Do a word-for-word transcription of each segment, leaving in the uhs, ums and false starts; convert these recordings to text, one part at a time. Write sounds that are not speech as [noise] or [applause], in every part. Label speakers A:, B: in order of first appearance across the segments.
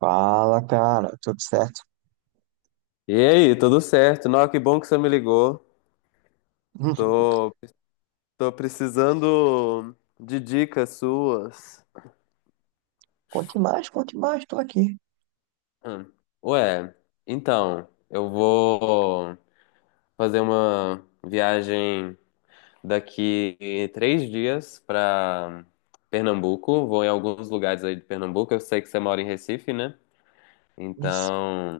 A: Fala, cara, tudo certo?
B: E aí, tudo certo? Não, que bom que você me ligou.
A: [laughs]
B: Tô, tô precisando de dicas suas.
A: Conte mais, conte mais, tô aqui.
B: Hum. Ué, então, eu vou fazer uma viagem daqui três dias pra Pernambuco. Vou em alguns lugares aí de Pernambuco. Eu sei que você mora em Recife, né?
A: Isso.
B: Então,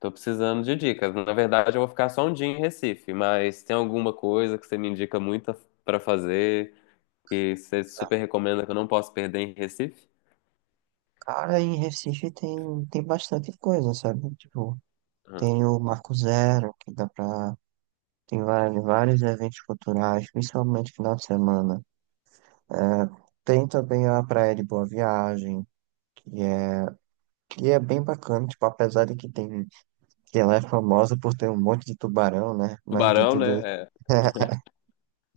B: tô precisando de dicas. Na verdade, eu vou ficar só um dia em Recife, mas tem alguma coisa que você me indica muito pra fazer? Que você super recomenda, que eu não posso perder em Recife?
A: Cara, em Recife tem, tem bastante coisa, sabe? Tipo,
B: Uhum.
A: tem o Marco Zero, que dá pra. Tem vários, vários eventos culturais, principalmente final de semana. Tem também a Praia de Boa Viagem, que é, que é bem bacana, tipo, apesar de que tem, que ela é famosa por ter um monte de tubarão, né? Mas de
B: Tubarão, né?
A: tudo isso.
B: É.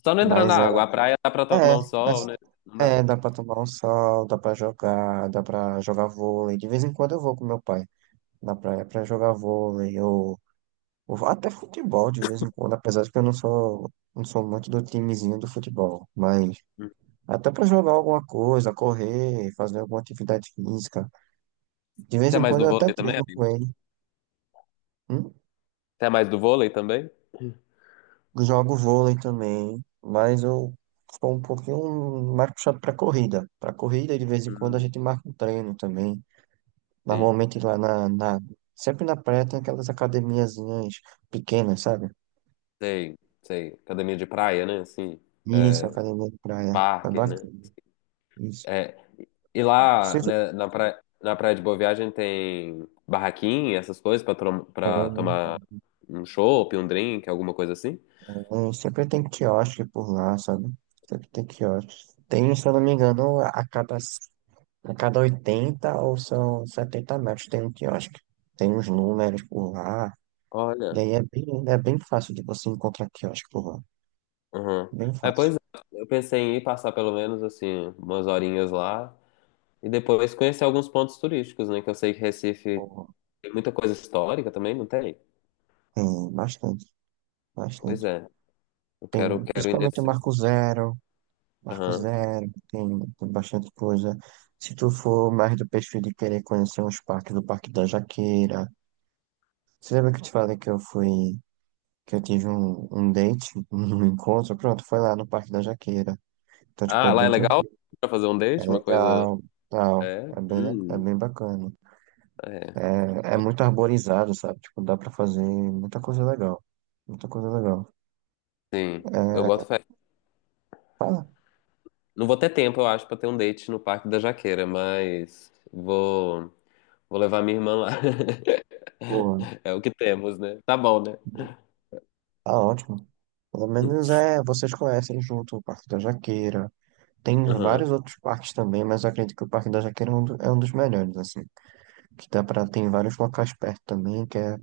B: Só não entrar na
A: Mas ela.
B: água. A praia dá pra
A: É,
B: tomar um
A: é
B: sol, né? Não dá.
A: É, dá pra tomar um sol, dá pra jogar, dá pra jogar vôlei. De vez em quando eu vou com meu pai na praia pra jogar vôlei ou, ou até futebol de vez em quando, apesar de que eu não sou, não sou muito do timezinho do futebol, mas
B: Hum.
A: até pra jogar alguma coisa, correr, fazer alguma atividade física. De vez
B: Você é
A: em
B: mais
A: quando
B: do
A: eu até
B: vôlei também,
A: treino com
B: amigo?
A: ele. Hum?
B: Você é mais do vôlei também?
A: Jogo vôlei também, mas eu sou um pouquinho mais puxado pra corrida. Pra corrida, de vez em quando a
B: Hum.
A: gente marca um treino também.
B: Sim,
A: Normalmente lá na, na- sempre na praia tem aquelas academiazinhas pequenas, sabe?
B: sei, sei. Academia de praia, né? Assim,
A: Isso, academia de praia. É
B: parque, né?
A: bacana. Isso.
B: É. E lá,
A: Sempre
B: né, na praia, na praia de Boa Viagem tem barraquinha, essas coisas pra, trom- pra
A: tem,
B: tomar um chopp, um drink, alguma coisa assim?
A: tem, sempre tem quiosque por lá, sabe? Sempre tem quiosque. Tem, se eu não me engano, a cada, a cada oitenta ou são setenta metros tem um quiosque. Tem uns números por lá. E
B: Olha.
A: é bem, é bem fácil de você encontrar quiosque por lá.
B: Uhum.
A: Bem
B: É, pois
A: fácil.
B: é, eu pensei em ir passar pelo menos assim umas horinhas lá e depois conhecer alguns pontos turísticos, né? Que eu sei que
A: Por
B: Recife
A: lá.
B: tem muita coisa histórica também, não tem?
A: Tem bastante,
B: Pois
A: bastante.
B: é, eu quero,
A: Tem
B: quero ir
A: principalmente
B: nesse.
A: o Marco Zero. Marcos
B: Aham.
A: Zero, tem, tem bastante coisa. Se tu for mais do perfil de querer conhecer uns parques, do Parque da Jaqueira. Você lembra que eu te falei que eu fui, que eu tive um, um date, [laughs] um encontro? Pronto, foi lá no Parque da Jaqueira. Então, tipo,
B: Ah,
A: é
B: lá
A: bem
B: é legal
A: tranquilo,
B: pra fazer um
A: é
B: date, uma coisa.
A: legal, tal.
B: É,
A: É bem, le- é
B: hum,
A: bem bacana.
B: é,
A: É, é muito arborizado, sabe? Tipo, dá pra fazer muita coisa legal. Muita coisa legal.
B: sim. Eu boto fé.
A: Tá,
B: Não vou ter tempo, eu acho, pra ter um date no Parque da Jaqueira, mas vou, vou levar minha irmã lá. [laughs]
A: boa.
B: É o que temos, né? Tá bom, né?
A: Tá ótimo. Pelo menos é, vocês conhecem junto o Parque da Jaqueira. Tem
B: Aham.
A: vários outros parques também, mas eu acredito que o Parque da Jaqueira é um, do- é um dos melhores, assim. Que dá pra, tem vários locais perto também, que é,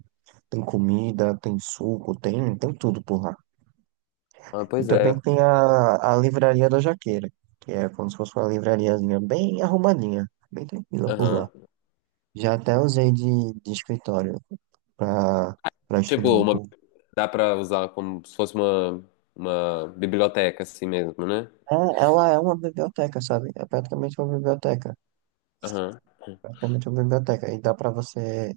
A: tem comida, tem suco, tem, tem tudo por lá.
B: Ah,
A: E
B: pois
A: também
B: é.
A: tem a, a Livraria da Jaqueira, que é como se fosse uma livrariazinha bem arrumadinha, bem tranquila por lá.
B: Aham.
A: Já até usei de, de escritório pra, pra estudar
B: Tipo,
A: um
B: uma,
A: pouco.
B: dá pra usar como se fosse uma, uma biblioteca assim mesmo, né?
A: É, ela é uma biblioteca, sabe? É praticamente uma biblioteca.
B: Aham.
A: Praticamente uma biblioteca. E dá pra você.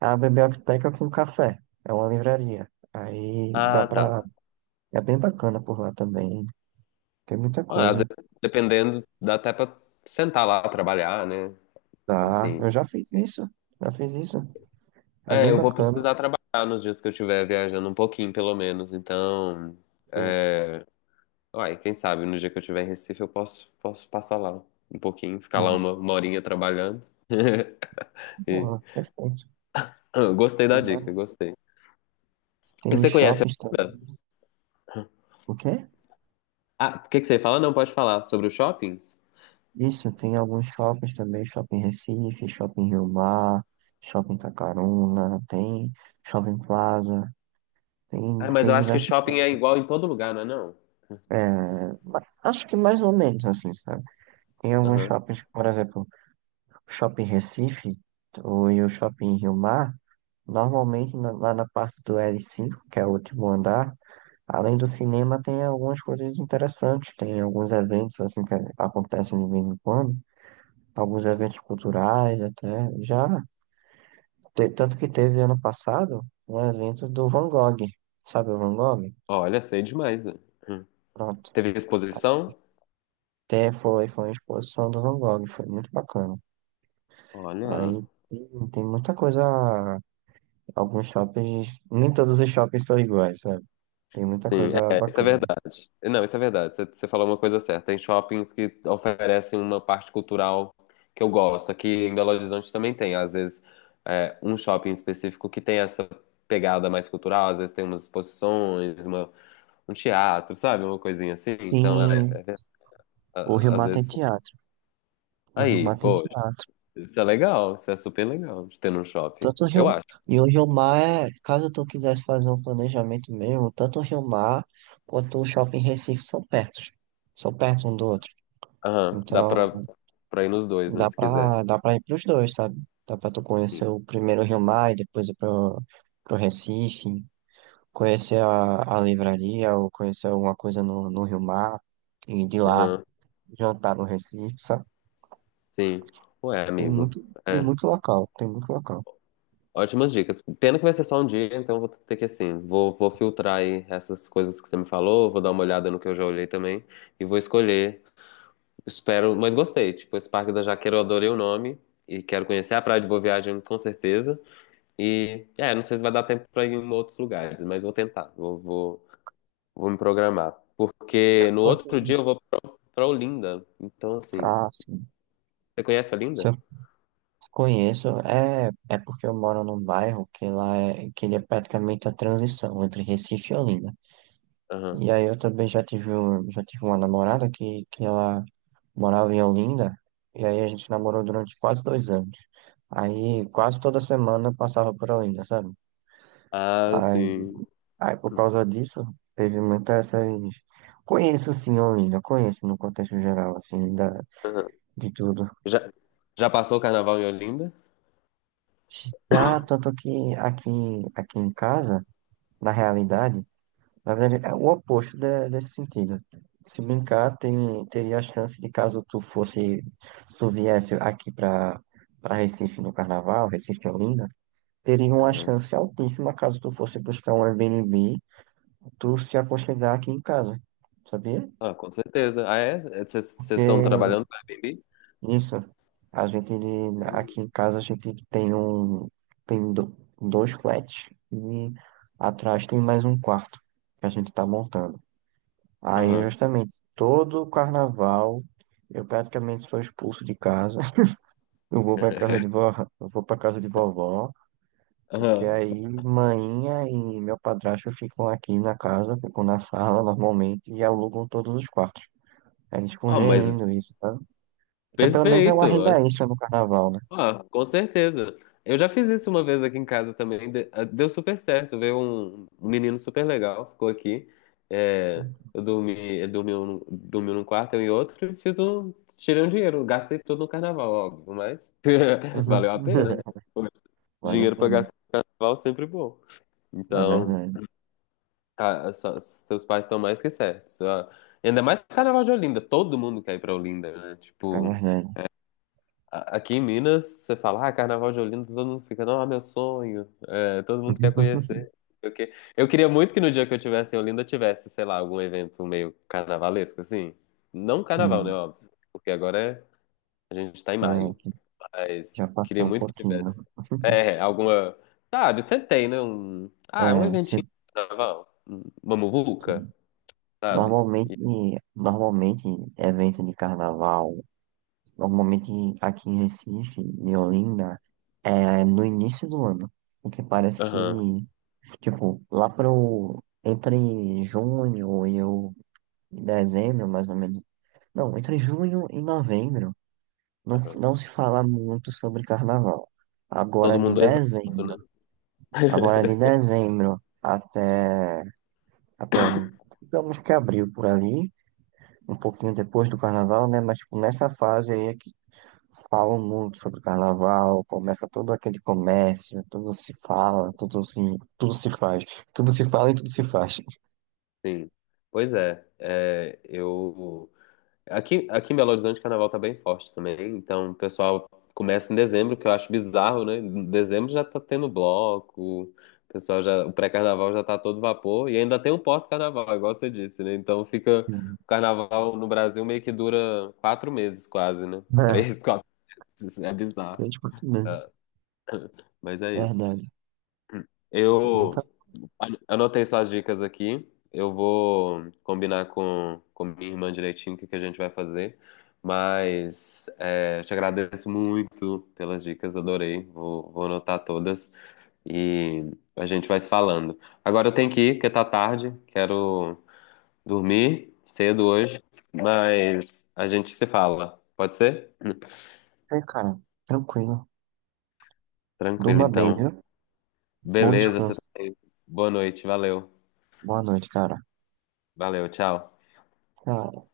A: É uma biblioteca com café. É uma livraria. Aí dá
B: Ah, tá.
A: pra. É bem bacana por lá também. Tem muita
B: Ah, às
A: coisa.
B: vezes, dependendo, dá até pra sentar lá, trabalhar, né?
A: Dá.
B: Assim.
A: Eu já fiz isso. Já fiz isso. É
B: É,
A: bem
B: eu vou
A: bacana.
B: precisar trabalhar nos dias que eu estiver viajando um pouquinho, pelo menos. Então,
A: Boa,
B: é... Uai, quem sabe no dia que eu estiver em Recife eu posso, posso passar lá um pouquinho, ficar lá
A: boa,
B: uma, uma horinha trabalhando. [laughs] E...
A: boa. Perfeito.
B: Ah, gostei
A: Tem,
B: da dica,
A: vários-
B: gostei.
A: tem
B: E
A: os
B: você conhece...
A: shoppings também. O quê?
B: Ah, o que que você fala? Não, pode falar. Sobre os shoppings?
A: Isso, tem alguns shoppings também. Shopping Recife, Shopping Rio Mar, Shopping Tacaruna, tem Shopping Plaza. Tem,
B: Ah, mas
A: tem
B: eu acho que
A: diversos.
B: shopping é igual em todo lugar, não é não?
A: É, ma- acho que mais ou menos assim, sabe? Tem alguns
B: Aham.
A: shoppings, por exemplo, o Shopping Recife ou, e o Shopping Rio Mar, normalmente na- lá na parte do l cinco, que é o último andar, além do cinema, tem algumas coisas interessantes, tem alguns eventos assim que acontecem de vez em quando, alguns eventos culturais até, já, te- tanto que teve ano passado um evento do Van Gogh, sabe o Van Gogh?
B: Olha, sei demais, né? Hum.
A: Pronto.
B: Teve exposição?
A: Até foi, foi uma exposição do Van Gogh, foi muito bacana.
B: Olha,
A: Aí tem, tem muita coisa. Alguns shoppings, nem todos os shoppings são iguais, sabe? Tem muita
B: sim,
A: coisa
B: é, isso é
A: bacana.
B: verdade. Não, isso é verdade. Você você falou uma coisa certa. Tem shoppings que oferecem uma parte cultural que eu gosto. Aqui em Belo Horizonte também tem, às vezes, é, um shopping específico que tem essa pegada mais cultural. Às vezes tem umas exposições, uma- um teatro, sabe? Uma coisinha assim. Então, é,
A: Sim,
B: é,
A: o Rio
B: a- às
A: Mar tem
B: vezes...
A: teatro. O Rio
B: Aí,
A: Mar tem
B: pô.
A: teatro.
B: Isso é legal, isso é super legal de ter num shopping.
A: Tanto o
B: Eu
A: Rio...
B: acho.
A: E o Rio Mar é, caso tu quisesse fazer um planejamento mesmo, tanto o Rio Mar quanto o Shopping Recife são perto. São perto um do outro.
B: Aham, dá pra,
A: Então,
B: pra ir nos dois, né,
A: dá
B: se quiser.
A: pra, dá pra ir pros dois, sabe? Dá pra tu
B: Sim.
A: conhecer o primeiro Rio Mar e depois ir pro, pro Recife. Conhecer a, a livraria ou conhecer alguma coisa no, no Rio Mar e de lá
B: Aham,
A: jantar no Recife, sabe?
B: sim. Ué,
A: Tem
B: amigo.
A: muito, tem
B: É.
A: muito local, tem muito local.
B: Ótimas dicas. Pena que vai ser só um dia, então vou ter que, assim, vou, vou filtrar aí essas coisas que você me falou, vou dar uma olhada no que eu já olhei também e vou escolher. Espero, mas gostei. Tipo, esse Parque da Jaqueira eu adorei o nome e quero conhecer a Praia de Boa Viagem com certeza. E, é, não sei se vai dar tempo pra ir em outros lugares, mas vou tentar. Vou, vou, Vou me programar.
A: Se eu
B: Porque no
A: fosse,
B: outro dia eu vou pra Olinda. Então, assim.
A: ah, sim.
B: Você conhece
A: Se
B: Olinda?
A: eu conheço, é, é porque eu moro num bairro que lá é, que ele é praticamente a transição entre Recife e Olinda.
B: Aham.
A: E aí eu também já tive, um- já tive uma namorada que, que ela morava em Olinda, e aí a gente namorou durante quase dois anos. Aí quase toda semana eu passava por Olinda, sabe?
B: Ah,
A: Aí,
B: sim.
A: Aí, por causa disso, teve muitas essas. Conheço, sim, Olinda, conheço no contexto geral, assim, da,
B: Aham.
A: de tudo.
B: Já, já passou o carnaval em Olinda?
A: Já, tanto que aqui, aqui em casa, na realidade, na verdade, é o oposto de- desse sentido. Se brincar, tem, teria a chance de caso tu fosse, se tu viesse aqui pra, pra Recife no Carnaval, Recife e Olinda, teria uma
B: Aham.
A: chance altíssima caso tu fosse buscar um Airbnb, tu se aconchegar aqui em casa, sabia?
B: Ah, com certeza. Ah, é? É, Vocês vocês estão
A: Porque
B: trabalhando no Airbnb?
A: Isso. A gente,
B: Hum.
A: aqui em casa, a gente tem um, tem do- dois flats e atrás tem mais um quarto que a gente tá montando. Aí,
B: Aham.
A: justamente, todo carnaval, eu praticamente sou expulso de casa. [laughs] Eu vou pra casa de
B: [laughs]
A: vó, eu vou pra casa de vovó, porque
B: Aham.
A: aí mainha e meu padrasto ficam aqui na casa, ficam na sala normalmente e alugam todos os quartos. Aí eles ficam
B: Ah, mas
A: gerindo isso, sabe? Porque pelo menos é uma
B: perfeito.
A: renda extra no carnaval, né?
B: Ah, com certeza. Eu já fiz isso uma vez aqui em casa também. de- ah, Deu super certo. Veio um, um menino super legal, ficou aqui. É, eu dormi, eu dormi, um, dormi num quarto, eu em outro, e fiz um. Tirei um dinheiro, gastei tudo no carnaval, óbvio, mas [laughs]
A: Exato.
B: valeu a pena, né?
A: [laughs]
B: Poxa,
A: Vale a
B: dinheiro pra
A: pena.
B: gastar no carnaval é sempre bom.
A: É
B: Então,
A: verdade.
B: tá, só- seus pais estão mais que certos. Ah, ainda mais carnaval de Olinda, todo mundo quer ir pra Olinda, né?
A: É
B: Tipo
A: verdade.
B: a- aqui em Minas, você fala, ah, Carnaval de Olinda, todo mundo fica, não, é meu sonho, é, todo mundo quer conhecer,
A: [laughs]
B: não sei o quê. Eu queria muito que no dia que eu tivesse em Olinda tivesse, sei lá, algum evento meio carnavalesco, assim. Não carnaval, né,
A: Hum,
B: óbvio, porque agora é- a gente tá em maio,
A: é, já
B: mas queria
A: passou um
B: muito que
A: pouquinho.
B: tivesse.
A: [laughs]
B: É, alguma, sabe, você tem, né, um,
A: É,
B: ah, um
A: se-
B: eventinho de carnaval, um- uma muvuca, sabe? E-
A: normalmente, normalmente, evento de carnaval, normalmente aqui em Recife e Olinda, é no início do ano. Porque parece que,
B: Aham,
A: tipo, lá pro, entre junho e o- e dezembro, mais ou menos. Não, entre junho e novembro. Não,
B: aham.
A: não se fala muito sobre carnaval. Agora
B: Todo
A: de
B: mundo é exausto,
A: dezembro,
B: né?
A: agora de
B: [laughs]
A: dezembro até, até digamos que abril por ali, um pouquinho depois do carnaval, né? Mas tipo, nessa fase aí é que falam muito sobre carnaval, começa todo aquele comércio, tudo se fala, tudo se, tudo se faz, tudo se fala e tudo se faz. [laughs]
B: Sim, pois é, é, eu aqui, aqui em Belo Horizonte o carnaval tá bem forte também, então o pessoal começa em dezembro, que eu acho bizarro, né? Em dezembro já tá tendo bloco, o pessoal já, o pré-carnaval já tá a todo vapor e ainda tem o pós-carnaval, igual você disse, né? Então fica
A: Hum.
B: o carnaval no Brasil meio que dura quatro meses quase, né?
A: É,
B: Três, [laughs] quatro meses, é bizarro,
A: três por mês,
B: é, mas é isso.
A: verdade. Tem muita
B: Eu Olha, anotei suas dicas aqui. Eu vou combinar com, com minha irmã direitinho o que que a gente vai fazer. Mas é, te agradeço muito pelas dicas, adorei. Vou, vou anotar todas e a gente vai se falando. Agora eu tenho que ir, porque tá tarde. Quero dormir cedo hoje, mas a gente se fala. Pode ser?
A: coisa, cara. Tranquilo.
B: Tranquilo,
A: Durma bem,
B: então.
A: viu? Bom
B: Beleza, você... tá-
A: descanso.
B: boa noite, valeu.
A: Boa noite, cara.
B: Valeu, tchau.
A: Tchau.